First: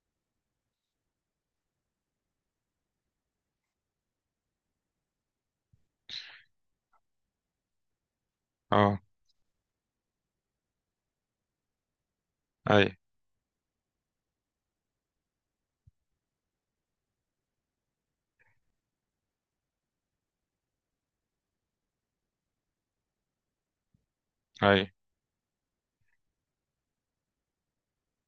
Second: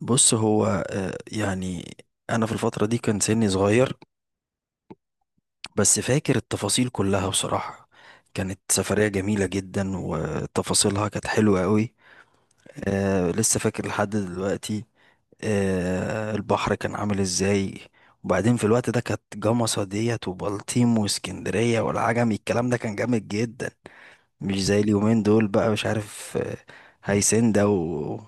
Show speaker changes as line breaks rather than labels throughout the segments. بص هو يعني انا في الفتره دي كان سني صغير، بس فاكر التفاصيل كلها بصراحه. كانت
اه.
سفريه جميله جدا وتفاصيلها كانت حلوه قوي.
اي.
لسه فاكر لحد دلوقتي. البحر كان عامل ازاي؟ وبعدين في الوقت ده كانت جمصة ديت وبلطيم واسكندريه والعجمي، الكلام ده كان جامد جدا، مش زي
اي.
اليومين دول بقى، مش عارف. هيسندا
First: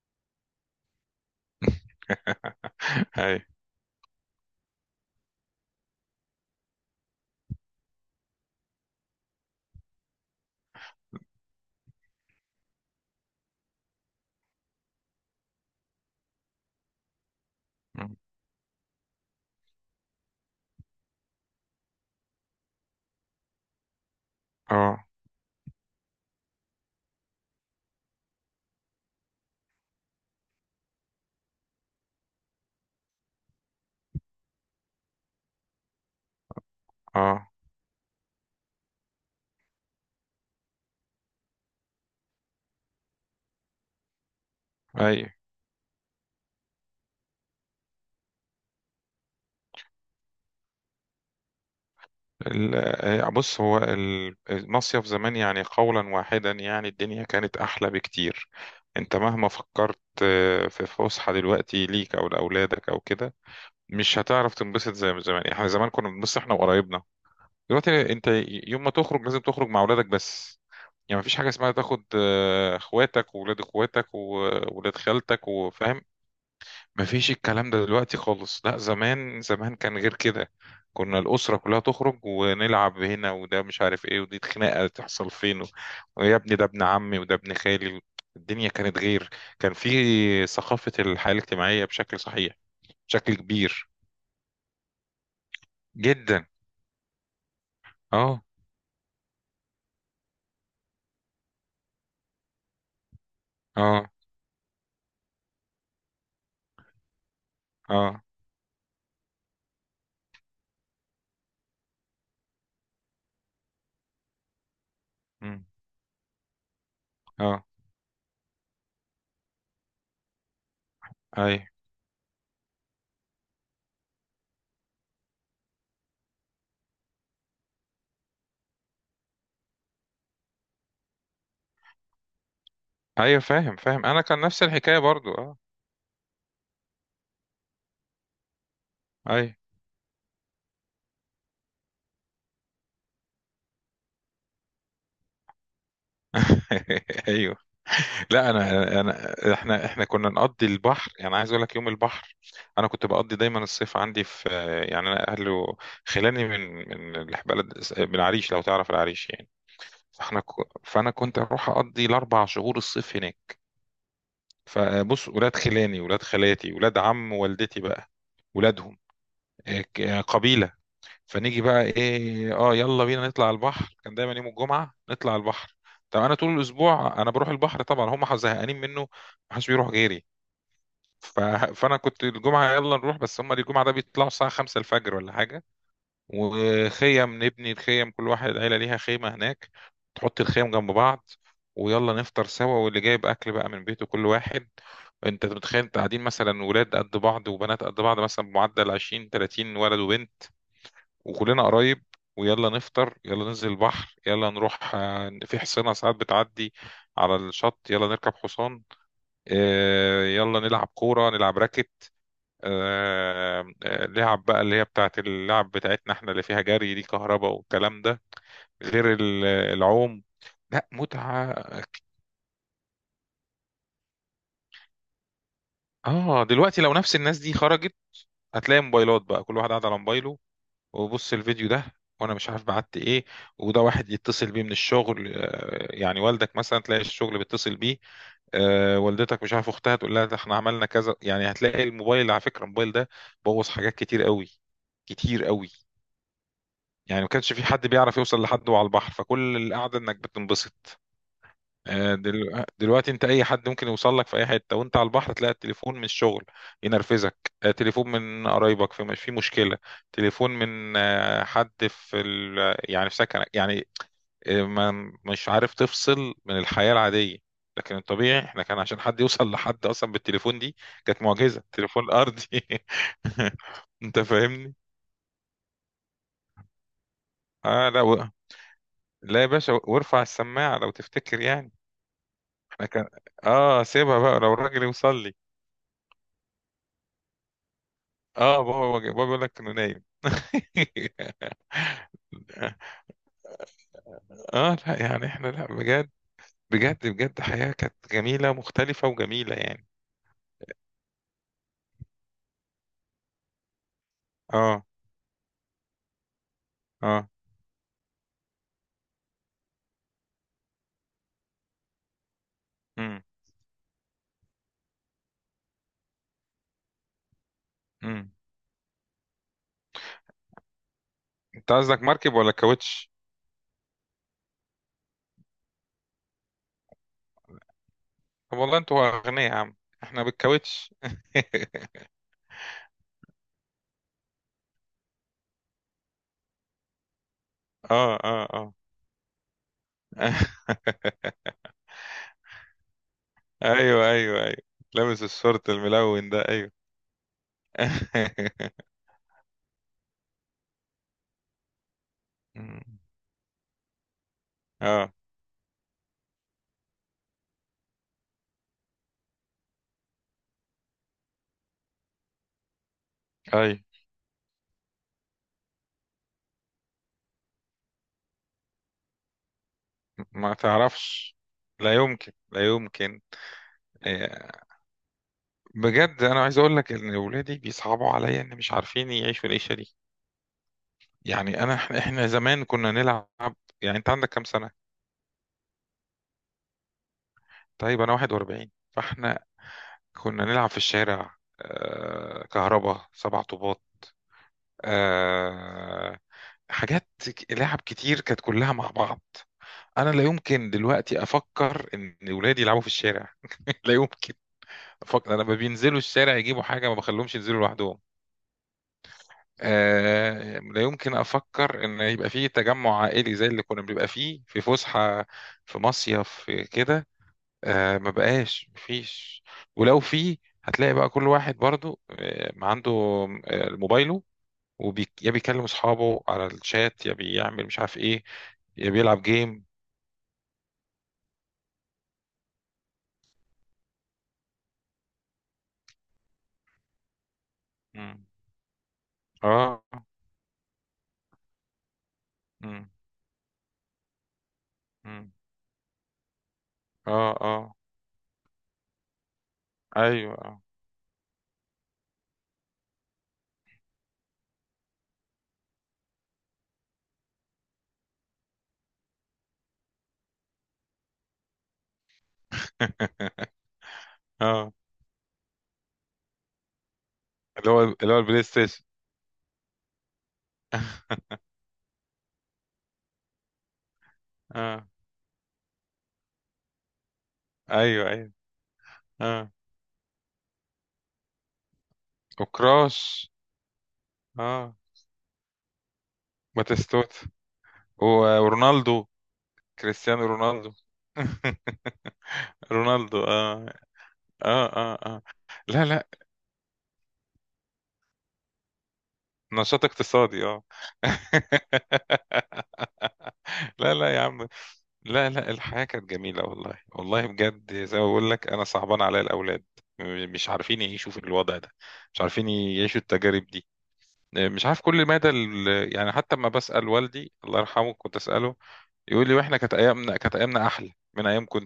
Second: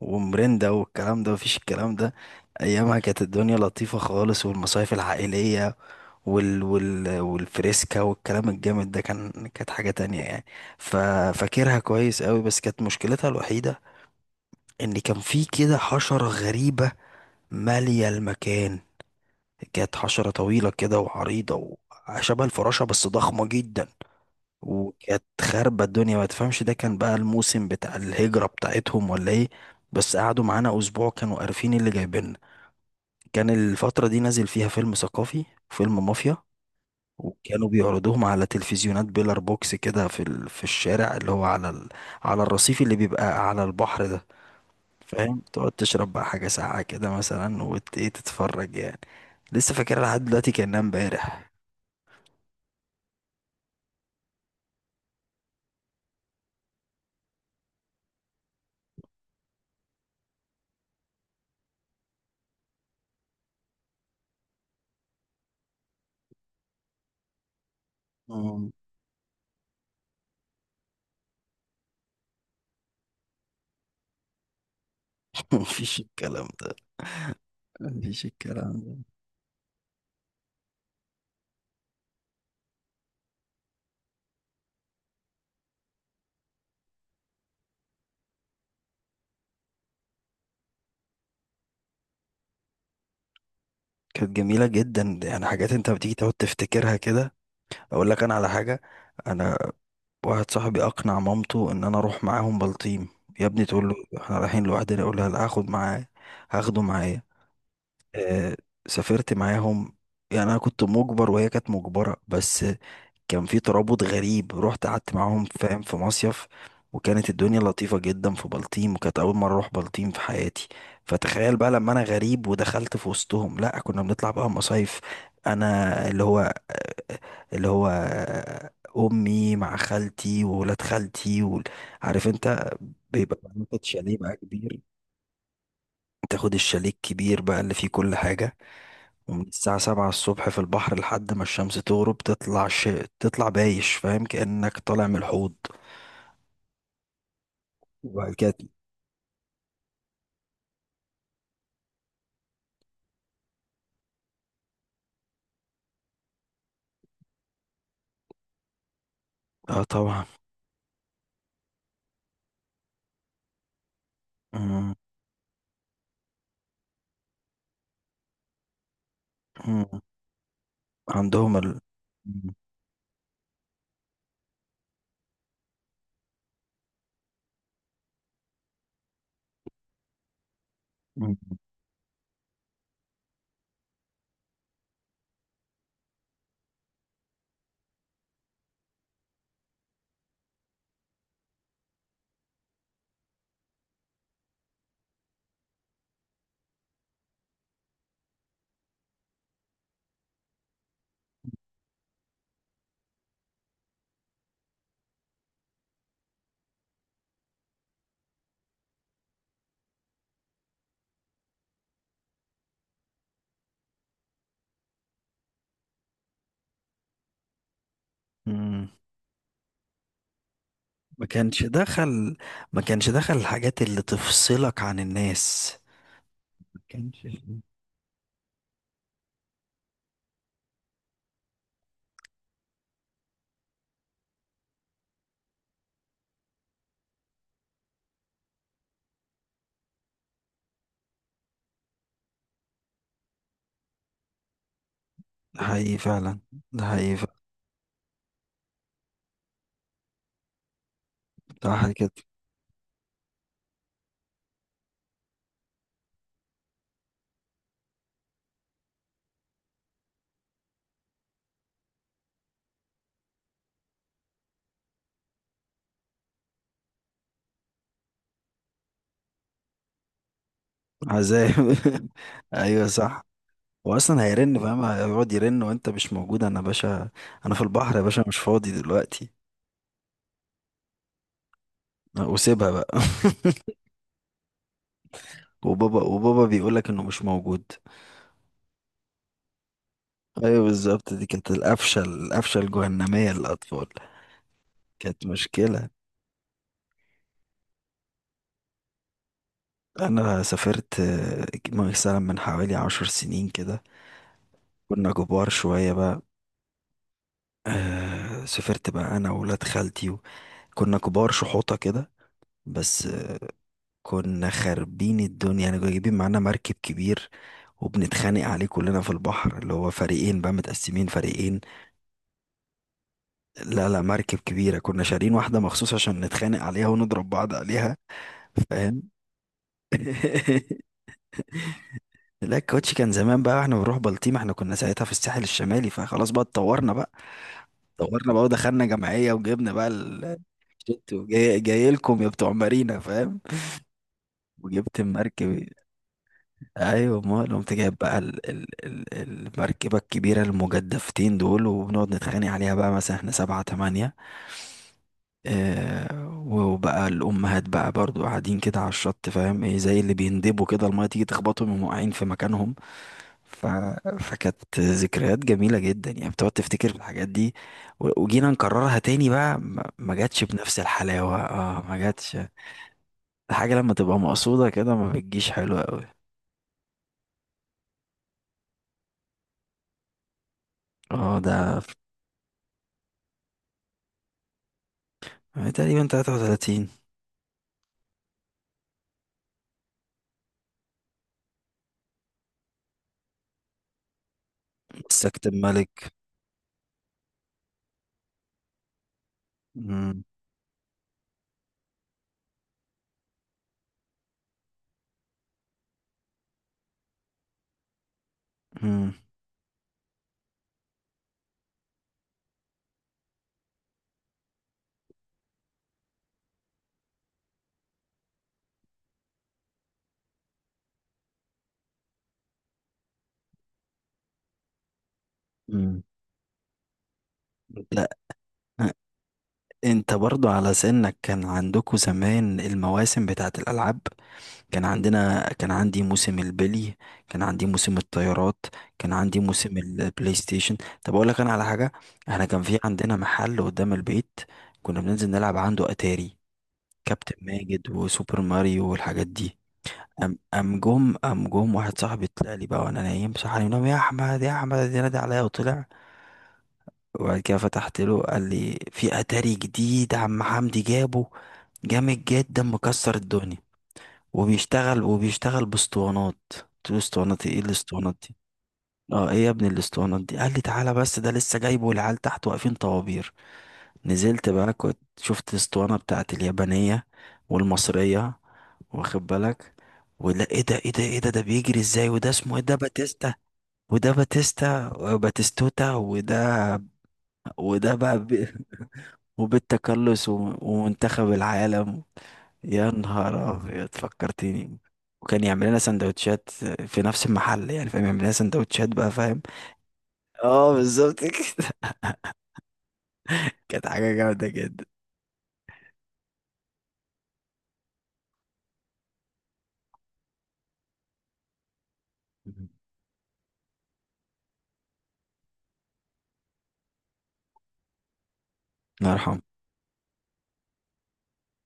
ومرندا والكلام ده، مفيش الكلام ده. ايامها كانت
اي.
الدنيا لطيفة خالص، والمصايف العائلية والفريسكا والكلام الجامد ده كانت حاجة تانية يعني. ف... فاكرها كويس قوي، بس كانت مشكلتها الوحيدة ان كان في كده حشرة غريبة مالية المكان. كانت حشرة طويلة كده وعريضة، وشبه الفراشة بس ضخمة جدا،
اه.
وكانت خاربة الدنيا. ما تفهمش ده كان بقى الموسم بتاع الهجرة بتاعتهم ولا ايه. بس قعدوا معانا اسبوع، كانوا عارفين اللي جايبيننا. كان الفترة دي نازل فيها فيلم ثقافي، فيلم مافيا،
اه.
وكانوا بيعرضوهم على تلفزيونات بيلر بوكس كده في الشارع اللي هو على الرصيف اللي بيبقى على البحر ده.
اي.
فاهم، تقعد تشرب بقى حاجة ساقعة كده مثلا، وت... ايه تتفرج يعني. لسه فاكرها لحد دلوقتي كأنها امبارح.
ال- بص هو المصيف زمان، يعني قولا واحدا، يعني الدنيا كانت احلى بكتير. انت مهما فكرت في فسحة دلوقتي ليك او لاولادك او كده، مش هتعرف تنبسط زي ما زمان. احنا زمان كنا بنبص احنا وقرايبنا. دلوقتي انت
مم.
يوم ما تخرج لازم تخرج مع اولادك بس، يعني مفيش حاجة اسمها تاخد اخواتك واولاد اخواتك وولاد خالتك
مفيش
وفاهم.
الكلام ده،
مفيش الكلام ده دلوقتي
مفيش
خالص. لا،
الكلام ده.
زمان زمان كان غير كده. كنا الأسرة كلها تخرج ونلعب هنا، وده مش عارف ايه، ودي خناقة تحصل فين، ويا ابني ده ابن عمي وده ابن خالي. الدنيا كانت غير. كان في ثقافة الحياة الاجتماعية بشكل صحيح، بشكل كبير.
كانت جميلة جدا، يعني حاجات انت بتيجي تقعد
جدا.
تفتكرها كده. اقول لك انا
اه.
على حاجة. انا واحد صاحبي اقنع مامته ان انا اروح معاهم بلطيم. يا ابني تقول له
اه.
احنا رايحين لوحدنا، يقول لها لا، هاخده معايا.
اه.
آه سافرت معاهم. يعني انا كنت مجبر وهي كانت مجبرة، بس كان في ترابط غريب، رحت قعدت معاهم
مم.
فاهم في مصيف. وكانت الدنيا
اه.
لطيفة جدا في بلطيم، وكانت أول مرة أروح بلطيم في حياتي. فتخيل
اي.
بقى لما أنا غريب ودخلت في وسطهم. لأ كنا بنطلع بقى مصايف، أنا اللي هو أمي مع خالتي وولاد خالتي عارف أنت. بيبقى
ايوه فاهم،
بناخد
فاهم،
شاليه
انا
بقى
كان نفس
كبير،
الحكاية برضو. اه.
تاخد الشاليه الكبير بقى اللي فيه كل حاجة، ومن
اي.
الساعة سبعة الصبح في البحر لحد ما الشمس تغرب. تطلع تطلع بايش، فاهم، كأنك طالع من الحوض.
ايوه.
وبعد
لا،
كده،
انا احنا كنا نقضي البحر، يعني عايز اقول لك يوم البحر. انا كنت بقضي دايما الصيف عندي في، يعني انا اهله خلاني من بلد، من العريش، لو تعرف العريش يعني.
اه طبعا.
فاحنا فانا كنت اروح اقضي الاربع شهور الصيف هناك.
مم.
فبص، ولاد خلاني، ولاد خالاتي، ولاد عم والدتي بقى، ولادهم إيه،
مم.
قبيله.
عندهم
فنيجي
ال.
بقى
مم.
ايه، اه يلا بينا نطلع على البحر. كان دايما يوم الجمعه نطلع على البحر. طب انا طول الاسبوع انا بروح البحر طبعا، هم زهقانين منه، محدش بيروح غيري.
مم.
ف... فانا كنت الجمعه يلا نروح، بس هم الجمعه ده بيطلعوا الساعه 5 الفجر ولا حاجه. وخيم نبني الخيم، كل واحد العيله ليها خيمه هناك، تحط الخيم جنب بعض، ويلا نفطر سوا، واللي جايب اكل بقى من بيته كل واحد. انت متخيل، انت قاعدين مثلا ولاد قد بعض وبنات قد بعض، مثلا بمعدل 20 30 ولد وبنت، وكلنا قرايب. ويلا نفطر، يلا ننزل البحر، يلا نروح، في حصينة ساعات بتعدي على الشط، يلا نركب حصان، يلا نلعب كورة نلعب راكت، آه، لعب بقى اللي هي بتاعت اللعب بتاعتنا احنا، اللي فيها جري، دي كهرباء والكلام ده،
مم.
غير العوم. لا
ما
متعة.
كانش دخل، ما كانش دخل الحاجات اللي تفصلك عن الناس.
اه.
ما
دلوقتي لو نفس
كانش
الناس دي
في-.
خرجت، هتلاقي موبايلات بقى، كل واحد قاعد على موبايله، وبص الفيديو ده، وانا مش عارف بعت ايه، وده واحد يتصل بيه من الشغل، يعني والدك مثلا تلاقي الشغل بيتصل بيه، والدتك مش عارف اختها تقول لها ده احنا عملنا كذا، يعني هتلاقي الموبايل. على فكرة الموبايل ده بوظ حاجات كتير قوي، كتير
ده
قوي.
حقيقي فعلا، ده حقيقي
يعني ما
فعلا.
كانش في حد بيعرف يوصل لحد وهو على البحر، فكل القعده انك بتنبسط.
صح كده.
دلوقتي انت اي حد ممكن يوصل لك في اي حته وانت على البحر، تلاقي التليفون من الشغل ينرفزك، تليفون من قرايبك في مشكله، تليفون من حد يعني في سكنك يعني، ما مش عارف تفصل من الحياه العاديه. لكن الطبيعي احنا، كان عشان حد يوصل لحد اصلا بالتليفون دي كانت
عذاب.
معجزه، تليفون ارضي.
ايوه صح.
انت
واصلا هيرن
فاهمني.
فاهم، هيقعد يرن وانت مش موجود. انا باشا، انا في
اه،
البحر يا باشا، مش فاضي دلوقتي.
لا يا باشا، وارفع السماعه لو تفتكر يعني.
أه، وسيبها
انا
بقى.
كان اه، سيبها بقى لو الراجل يوصل لي.
وبابا بيقولك انه مش موجود.
اه، بابا بيقول لك انه نايم.
ايوه بالظبط، دي كانت القفشه الجهنميه للاطفال.
اه لا،
كانت
يعني احنا، لا
مشكله.
بجد، بجد بجد حياة كانت جميلة مختلفة وجميلة يعني.
انا سافرت مثلا من حوالي عشر سنين كده.
اه.
كنا كبار شويه بقى.
اه.
سافرت بقى انا وولاد خالتي كنا كبار شحوطه كده. بس
امم.
كنا خاربين الدنيا يعني، كنا جايبين معانا مركب كبير،
امم.
وبنتخانق عليه كلنا في البحر، اللي هو فريقين بقى، متقسمين فريقين.
انت قصدك مركب ولا كاوتش؟
لا لا، مركب كبيرة كنا شارين واحدة مخصوص عشان نتخانق عليها ونضرب بعض عليها،
طب والله
فاهم.
انتوا اغنياء يا عم. احنا بالكاوتش.
لا، الكاوتش كان زمان بقى، احنا بنروح بلطيم، احنا كنا ساعتها في الساحل الشمالي، فخلاص بقى اتطورنا بقى
اه.
اتطورنا بقى
اه. اه.
ودخلنا جمعية وجبنا بقى الشت، وجاي جاي لكم يا بتوع مارينا فاهم.
ايوه. ايوه. ايوه.
وجبت
لابس
المركب.
الشورت الملون ده، ايوه.
ايوه امال، قمت جايب بقى ال ال ال المركبة الكبيرة المجدفتين دول، وبنقعد نتخانق عليها
مم.
بقى مثلا احنا سبعة تمانية،
اه.
اه. وبقى الأمهات بقى برضو قاعدين كده على الشط فاهم ايه، زي اللي بيندبوا كده، المية تيجي تخبطهم يقوموا واقعين في مكانهم. ف...
ايوه.
فكانت ذكريات جميلة جدا يعني، بتقعد تفتكر في الحاجات دي. وجينا نكررها تاني بقى، ما جاتش
ما
بنفس
تعرفش.
الحلاوة، اه
لا
ما
يمكن،
جاتش.
لا يمكن.
الحاجة لما تبقى
آه،
مقصودة كده ما بتجيش حلوة قوي.
بجد انا عايز اقول لك ان اولادي بيصعبوا عليا ان مش عارفين يعيشوا العيشه دي،
اه ده،
يعني انا، إحنا زمان كنا نلعب. يعني انت عندك كام سنه؟
تقريبا 33.
طيب انا 41، فاحنا كنا نلعب في الشارع، كهربا، سبع طوبات،
سكت الملك.
آه، حاجات لعب كتير كانت كلها مع بعض. انا
مم.
لا يمكن دلوقتي افكر ان ولادي يلعبوا في الشارع، لا يمكن. لما بينزلوا الشارع يجيبوا حاجة، ما بخليهمش ينزلوا لوحدهم.
مم.
لا يمكن أفكر إن يبقى فيه تجمع عائلي زي اللي كنا بنبقى فيه في فسحة، في مصيف، في كده. ما بقاش، مفيش. ولو فيه هتلاقي بقى كل واحد برضو ما عنده موبايله، يا بيكلم
مم.
أصحابه على الشات، يا بيعمل مش عارف
لا.
إيه، يا بيلعب جيم.
انت برضو على سنك كان عندكم زمان المواسم بتاعت الألعاب. كان عندنا، كان عندي موسم البلي، كان عندي موسم
مم.
الطيارات، كان عندي موسم
اه.
البلاي ستيشن. طب اقول لك انا على حاجه. احنا كان في
مم.
عندنا محل قدام البيت، كنا بننزل
مم.
نلعب عنده اتاري،
اه.
كابتن
اه.
ماجد وسوبر ماريو والحاجات دي. ام
ايوه.
ام جم ام جم واحد صاحبي طلع لي بقى وانا نايم، صح علي، نام يا احمد يا احمد، نادى عليا وطلع. وبعد كده فتحت له، قال لي في اتاري جديد عم حمدي جابه، جامد جدا مكسر الدنيا،
اه.
وبيشتغل باسطوانات. قلت له اسطوانات ايه، إيه
اللي هو اللي
الاسطوانات
هو
دي.
البلاي ستيشن.
اه ايه يا ابني الاسطوانات دي، قال لي تعالى، بس ده لسه جايبه والعيال تحت واقفين طوابير. نزلت بقى،
اه.
كنت شفت الاسطوانة بتاعت اليابانية
ايوه. ايوه.
والمصرية، واخد
اه
بالك؟ ولا ايه ده، ايه ده، ايه ده، ده بيجري ازاي، وده اسمه ايه، ده
وكراش.
باتيستا، وده
اه.
باتيستا باتيستوتا، وده
باتيستوتا
وده بقى،
ورونالدو. كريستيانو
وبالتكلس
رونالدو.
ومنتخب العالم. يا
رونالدو،
نهار
اه.
أبيض
اه.
فكرتني.
اه. اه.
وكان يعمل لنا
لا لا.
سندوتشات في نفس المحل، يعني فاهم، يعمل لنا سندوتشات بقى فاهم.
نشاط اقتصادي، اه.
اه بالظبط كده. كانت
لا
حاجة
لا يا
جامدة
عم.
جدا.
لا لا، الحياة كانت جميلة، والله والله بجد، زي ما بقول لك انا صعبان عليا الاولاد، مش عارفين يعيشوا في الوضع ده، مش عارفين يعيشوا التجارب دي. مش عارف كل مدى يعني، حتى لما بسأل والدي الله يرحمه كنت أسأله،
الله
يقول لي
يرحمه.
واحنا كانت ايامنا احلى من ايامكم.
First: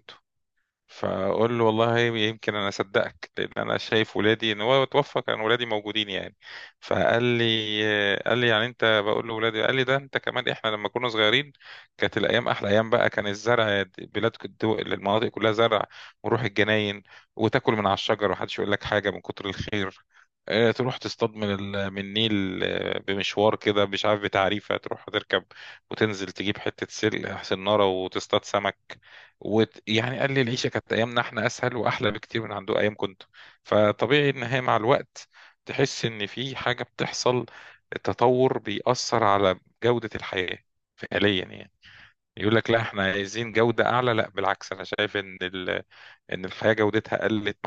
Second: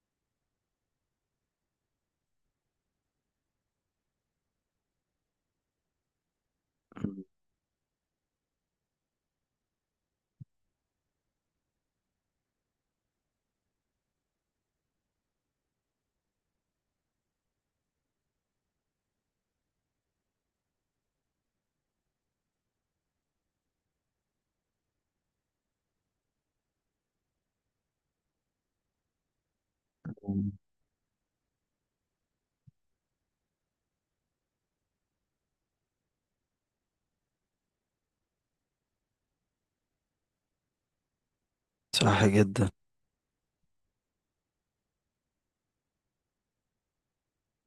فاقول له والله يمكن انا اصدقك، لان انا شايف ولادي، ان هو توفى كان ولادي موجودين يعني. فقال لي، قال لي يعني انت بقول له ولادي، قال لي ده انت كمان، احنا لما كنا صغيرين كانت الايام احلى ايام بقى. كان الزرع، المناطق كلها زرع، ونروح الجناين، وتاكل من على الشجر ومحدش يقول لك حاجه من كتر الخير. تروح تصطاد من النيل، بمشوار كده مش عارف بتعريفه، تروح تركب وتنزل تجيب حته سلق سناره وتصطاد سمك. ويعني قال لي العيشة كانت، أيامنا إحنا أسهل وأحلى بكتير من عنده أيام كنت. فطبيعي إن هي مع الوقت تحس إن في حاجة بتحصل، التطور بيأثر على جودة الحياة فعليا يعني.
صح
يقول لك
جدا.
لا إحنا عايزين جودة أعلى، لا بالعكس، أنا شايف إن إن الحياة جودتها قلت.